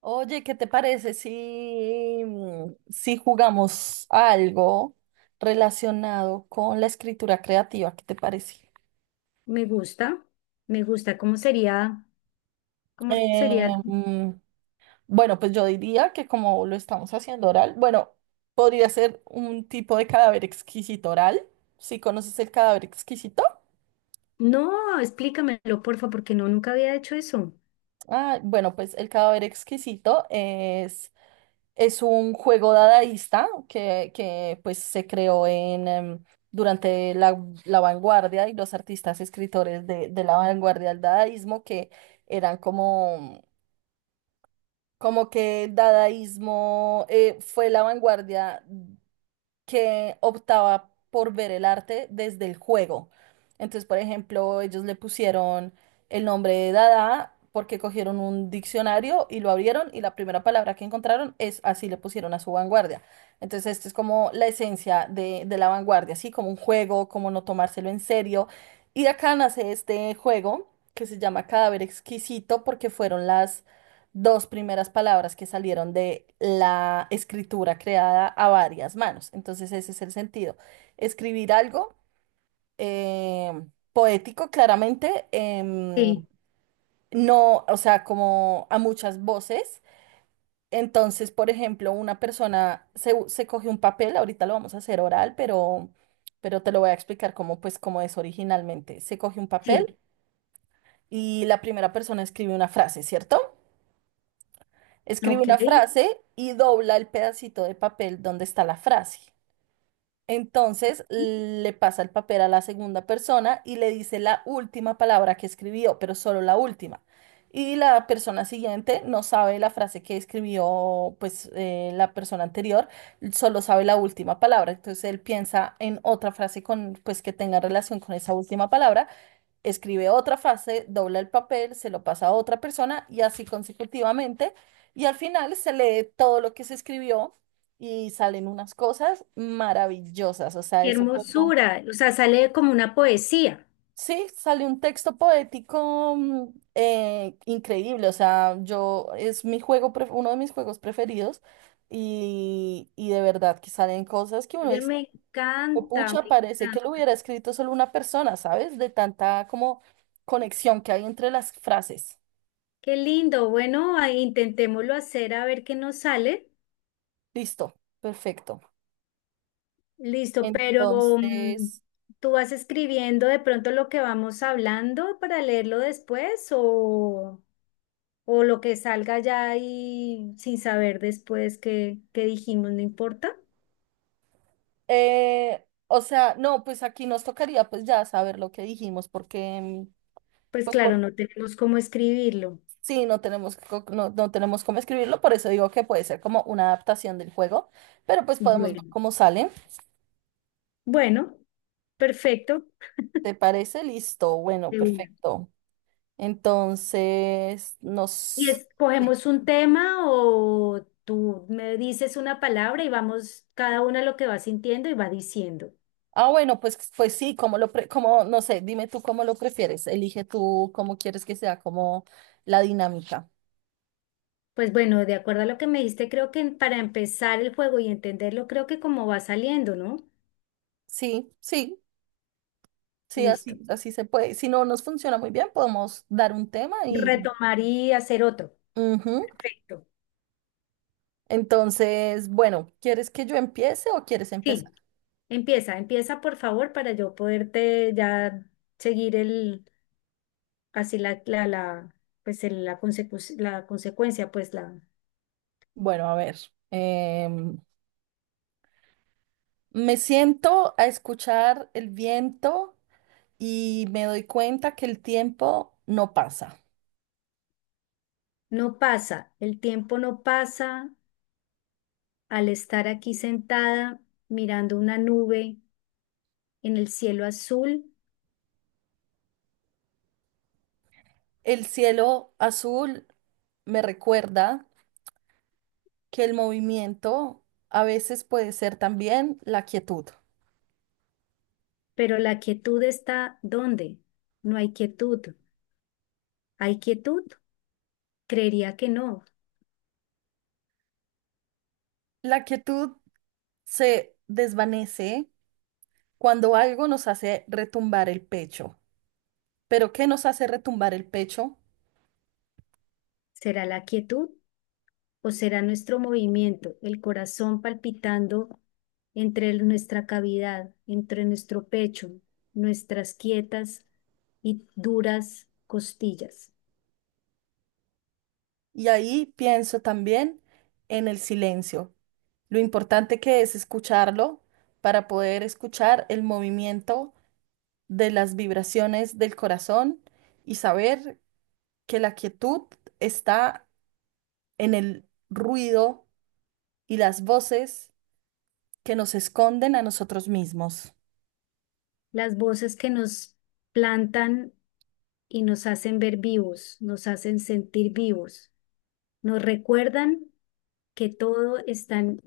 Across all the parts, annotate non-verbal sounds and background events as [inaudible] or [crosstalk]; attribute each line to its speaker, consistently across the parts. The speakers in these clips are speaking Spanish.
Speaker 1: Oye, ¿qué te parece si, si jugamos a algo relacionado con la escritura creativa? ¿Qué te parece?
Speaker 2: Me gusta, me gusta. ¿Cómo sería? ¿Cómo sería?
Speaker 1: Eh, mm, bueno, pues yo diría que como lo estamos haciendo oral, bueno, podría ser un tipo de cadáver exquisito oral. ¿Sí conoces el cadáver exquisito?
Speaker 2: No, explícamelo, porfa, porque no, nunca había hecho eso.
Speaker 1: Ah, bueno, pues el cadáver exquisito es un juego dadaísta que pues se creó en, durante la vanguardia y los artistas escritores de la vanguardia del dadaísmo que eran como como que dadaísmo fue la vanguardia que optaba por ver el arte desde el juego. Entonces, por ejemplo, ellos le pusieron el nombre de Dada porque cogieron un diccionario y lo abrieron y la primera palabra que encontraron es así le pusieron a su vanguardia. Entonces, esto es como la esencia de la vanguardia, así como un juego, como no tomárselo en serio. Y de acá nace este juego que se llama Cadáver Exquisito porque fueron las dos primeras palabras que salieron de la escritura creada a varias manos. Entonces ese es el sentido. Escribir algo eh, poético, claramente,
Speaker 2: Sí,
Speaker 1: no, o sea, como a muchas voces. Entonces, por ejemplo, una persona se coge un papel, ahorita lo vamos a hacer oral, pero te lo voy a explicar cómo, pues, cómo es originalmente. Se coge un
Speaker 2: sí,
Speaker 1: papel y la primera persona escribe una frase, ¿cierto? Escribe
Speaker 2: ok.
Speaker 1: una frase y dobla el pedacito de papel donde está la frase. Entonces le pasa el papel a la segunda persona y le dice la última palabra que escribió, pero solo la última. Y la persona siguiente no sabe la frase que escribió, pues la persona anterior, solo sabe la última palabra. Entonces él piensa en otra frase con, pues que tenga relación con esa última palabra, escribe otra frase, dobla el papel, se lo pasa a otra persona y así consecutivamente. Y al final se lee todo lo que se escribió y salen unas cosas maravillosas. O sea,
Speaker 2: Qué
Speaker 1: es un poco...
Speaker 2: hermosura. O sea, sale como una poesía.
Speaker 1: Sí, sale un texto poético increíble. O sea, yo es mi juego, uno de mis juegos preferidos y de verdad que salen cosas que uno
Speaker 2: Oye,
Speaker 1: dice,
Speaker 2: me
Speaker 1: "Oh,
Speaker 2: encanta, me
Speaker 1: pucha, parece que lo
Speaker 2: encanta.
Speaker 1: hubiera escrito solo una persona, ¿sabes? De tanta como conexión que hay entre las frases."
Speaker 2: Qué lindo. Bueno, ahí intentémoslo hacer a ver qué nos sale.
Speaker 1: Listo, perfecto.
Speaker 2: Listo, pero mm,
Speaker 1: Entonces,
Speaker 2: ¿tú vas escribiendo de pronto lo que vamos hablando para leerlo después o lo que salga ya y sin saber después qué, qué dijimos, no importa?
Speaker 1: o sea, no, pues aquí nos tocaría pues ya saber lo que dijimos, porque
Speaker 2: Pues
Speaker 1: pues
Speaker 2: claro,
Speaker 1: por
Speaker 2: no tenemos cómo escribirlo.
Speaker 1: sí, no tenemos no, no tenemos cómo escribirlo, por eso digo que puede ser como una adaptación del juego, pero pues podemos ver
Speaker 2: Bueno,
Speaker 1: cómo sale.
Speaker 2: bueno, perfecto.
Speaker 1: ¿Te parece? Listo, bueno,
Speaker 2: De una.
Speaker 1: perfecto. Entonces,
Speaker 2: ¿Y
Speaker 1: nos...
Speaker 2: escogemos un tema o tú me dices una palabra y vamos cada una lo que va sintiendo y va diciendo?
Speaker 1: Ah, bueno, pues, pues sí, como lo como, no sé, dime tú cómo lo prefieres. Elige tú cómo quieres que sea como la dinámica.
Speaker 2: Pues bueno, de acuerdo a lo que me diste, creo que para empezar el juego y entenderlo, creo que como va saliendo, ¿no?
Speaker 1: Sí, sí. Sí, así,
Speaker 2: Listo.
Speaker 1: así se puede. Si no nos funciona muy bien, podemos dar un tema y...
Speaker 2: Retomar y hacer otro.
Speaker 1: Ujú.
Speaker 2: Perfecto.
Speaker 1: Entonces, bueno, ¿quieres que yo empiece o quieres empezar?
Speaker 2: Sí, empieza, empieza por favor para yo poderte ya seguir el, así pues la consecuencia, pues la,
Speaker 1: Bueno, a ver. em, Me siento a escuchar el viento y me doy cuenta que el tiempo no pasa.
Speaker 2: no pasa, el tiempo no pasa al estar aquí sentada mirando una nube en el cielo azul.
Speaker 1: El cielo azul me recuerda que el movimiento a veces puede ser también la quietud.
Speaker 2: Pero la quietud está ¿dónde? No hay quietud. ¿Hay quietud? Creería que no.
Speaker 1: La quietud se desvanece cuando algo nos hace retumbar el pecho. Pero ¿qué nos hace retumbar el pecho?
Speaker 2: ¿Será la quietud o será nuestro movimiento, el corazón palpitando entre nuestra cavidad, entre nuestro pecho, nuestras quietas y duras costillas?
Speaker 1: Y ahí pienso también en el silencio, lo importante que es escucharlo para poder escuchar el movimiento de las vibraciones del corazón y saber que la quietud está en el ruido y las voces que nos esconden a nosotros mismos.
Speaker 2: Las voces que nos plantan y nos hacen ver vivos, nos hacen sentir vivos, nos recuerdan que todo está en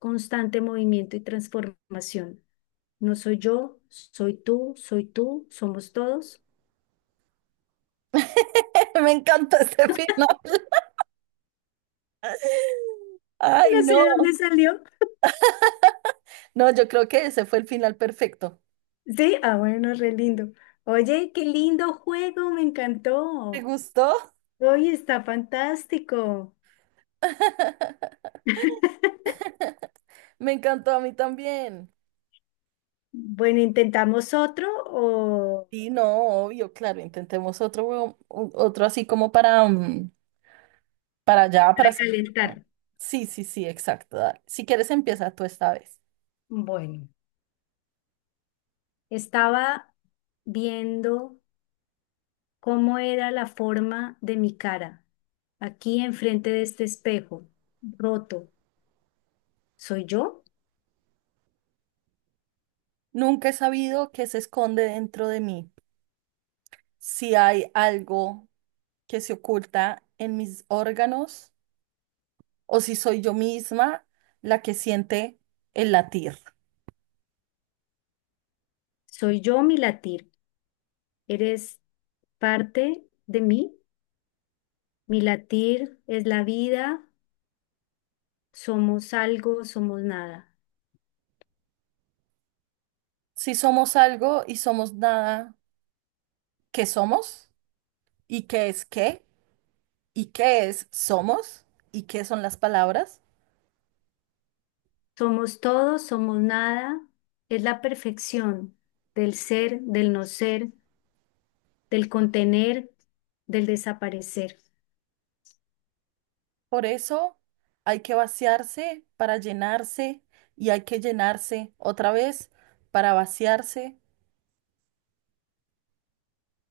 Speaker 2: constante movimiento y transformación. No soy yo, soy tú, somos todos.
Speaker 1: [laughs] Me encanta este [laughs] final. Ay,
Speaker 2: No sé de dónde
Speaker 1: no.
Speaker 2: salió.
Speaker 1: No, yo creo que ese fue el final perfecto.
Speaker 2: Sí, ah, bueno, re lindo. Oye, qué lindo juego, me
Speaker 1: ¿Te
Speaker 2: encantó.
Speaker 1: gustó?
Speaker 2: Oye, está fantástico.
Speaker 1: [laughs] Me encantó a mí también.
Speaker 2: Bueno, ¿intentamos otro o
Speaker 1: Sí, no, obvio, claro, intentemos otro, otro así como para, para allá, para... Oh,
Speaker 2: recalentar?
Speaker 1: sí, sí, sí, exacto. Dale. Si quieres, empieza tú esta vez.
Speaker 2: Bueno, estaba viendo cómo era la forma de mi cara, aquí enfrente de este espejo, roto. ¿Soy yo?
Speaker 1: Nunca he sabido qué se esconde dentro de mí, si hay algo que se oculta en mis órganos o si soy yo misma la que siente el latir.
Speaker 2: ¿Soy yo mi latir? ¿Eres parte de mí? Mi latir es la vida, somos algo, somos nada.
Speaker 1: Si somos algo y somos nada, ¿qué somos? ¿Y qué es qué? ¿Y qué es somos y qué son las palabras?
Speaker 2: Somos todo, somos nada, es la perfección del ser, del no ser, del contener, del desaparecer.
Speaker 1: Por eso hay que vaciarse para llenarse y hay que llenarse otra vez para vaciarse.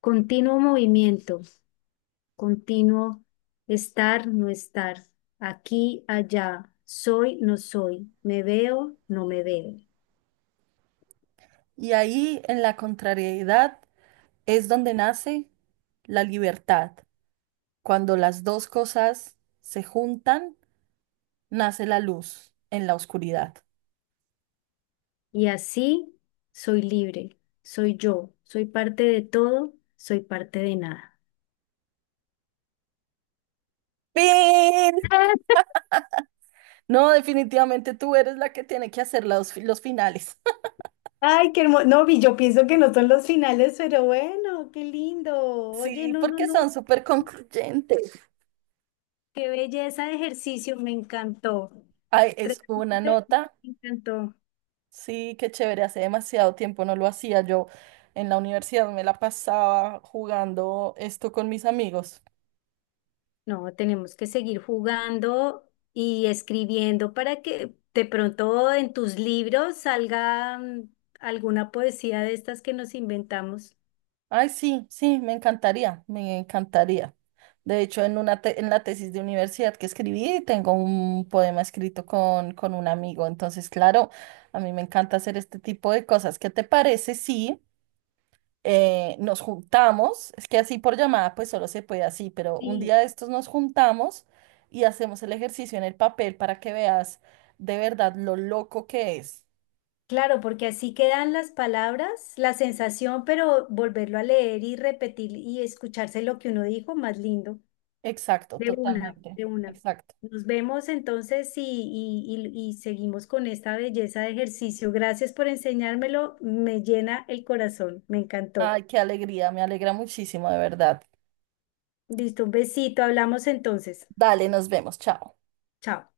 Speaker 2: Continuo movimiento, continuo, estar, no estar, aquí, allá, soy, no soy, me veo, no me veo.
Speaker 1: Y ahí en la contrariedad es donde nace la libertad. Cuando las dos cosas se juntan, nace la luz en la oscuridad.
Speaker 2: Y así soy libre, soy yo, soy parte de todo, soy parte de nada.
Speaker 1: ¡Pin!
Speaker 2: [laughs]
Speaker 1: No, definitivamente tú eres la que tiene que hacer los finales. [laughs]
Speaker 2: Ay, qué hermoso. No, vi, yo pienso que no son los finales, pero bueno, qué lindo. Oye,
Speaker 1: Sí,
Speaker 2: no, no,
Speaker 1: porque
Speaker 2: no,
Speaker 1: son súper concluyentes.
Speaker 2: qué belleza de ejercicio, me encantó.
Speaker 1: Ay, es una
Speaker 2: Realmente
Speaker 1: nota.
Speaker 2: me encantó.
Speaker 1: Sí, qué chévere. Hace demasiado tiempo no lo hacía. Yo en la universidad me la pasaba jugando esto con mis amigos.
Speaker 2: No, tenemos que seguir jugando y escribiendo para que de pronto en tus libros salga, alguna poesía de estas que nos inventamos.
Speaker 1: Ay, sí, sí, me encantaría, me encantaría. De hecho, en una en la tesis de universidad que escribí, tengo un poema escrito con un amigo. Entonces, claro, a mí me encanta hacer este tipo de cosas. ¿Qué te parece? Sí. Nos juntamos, es que así por llamada pues solo se puede así, pero un
Speaker 2: Sí,
Speaker 1: día de estos nos juntamos y hacemos el ejercicio en el papel para que veas de verdad lo loco que es.
Speaker 2: claro, porque así quedan las palabras, la sensación, pero volverlo a leer y repetir y escucharse lo que uno dijo, más lindo.
Speaker 1: Exacto,
Speaker 2: De una,
Speaker 1: totalmente.
Speaker 2: de una.
Speaker 1: Exacto.
Speaker 2: Nos vemos entonces y, y seguimos con esta belleza de ejercicio. Gracias por enseñármelo, me llena el corazón, me encantó.
Speaker 1: Ay, qué alegría, me alegra muchísimo, de verdad.
Speaker 2: Listo, un besito, hablamos entonces.
Speaker 1: Dale, nos vemos, chao.
Speaker 2: Chao.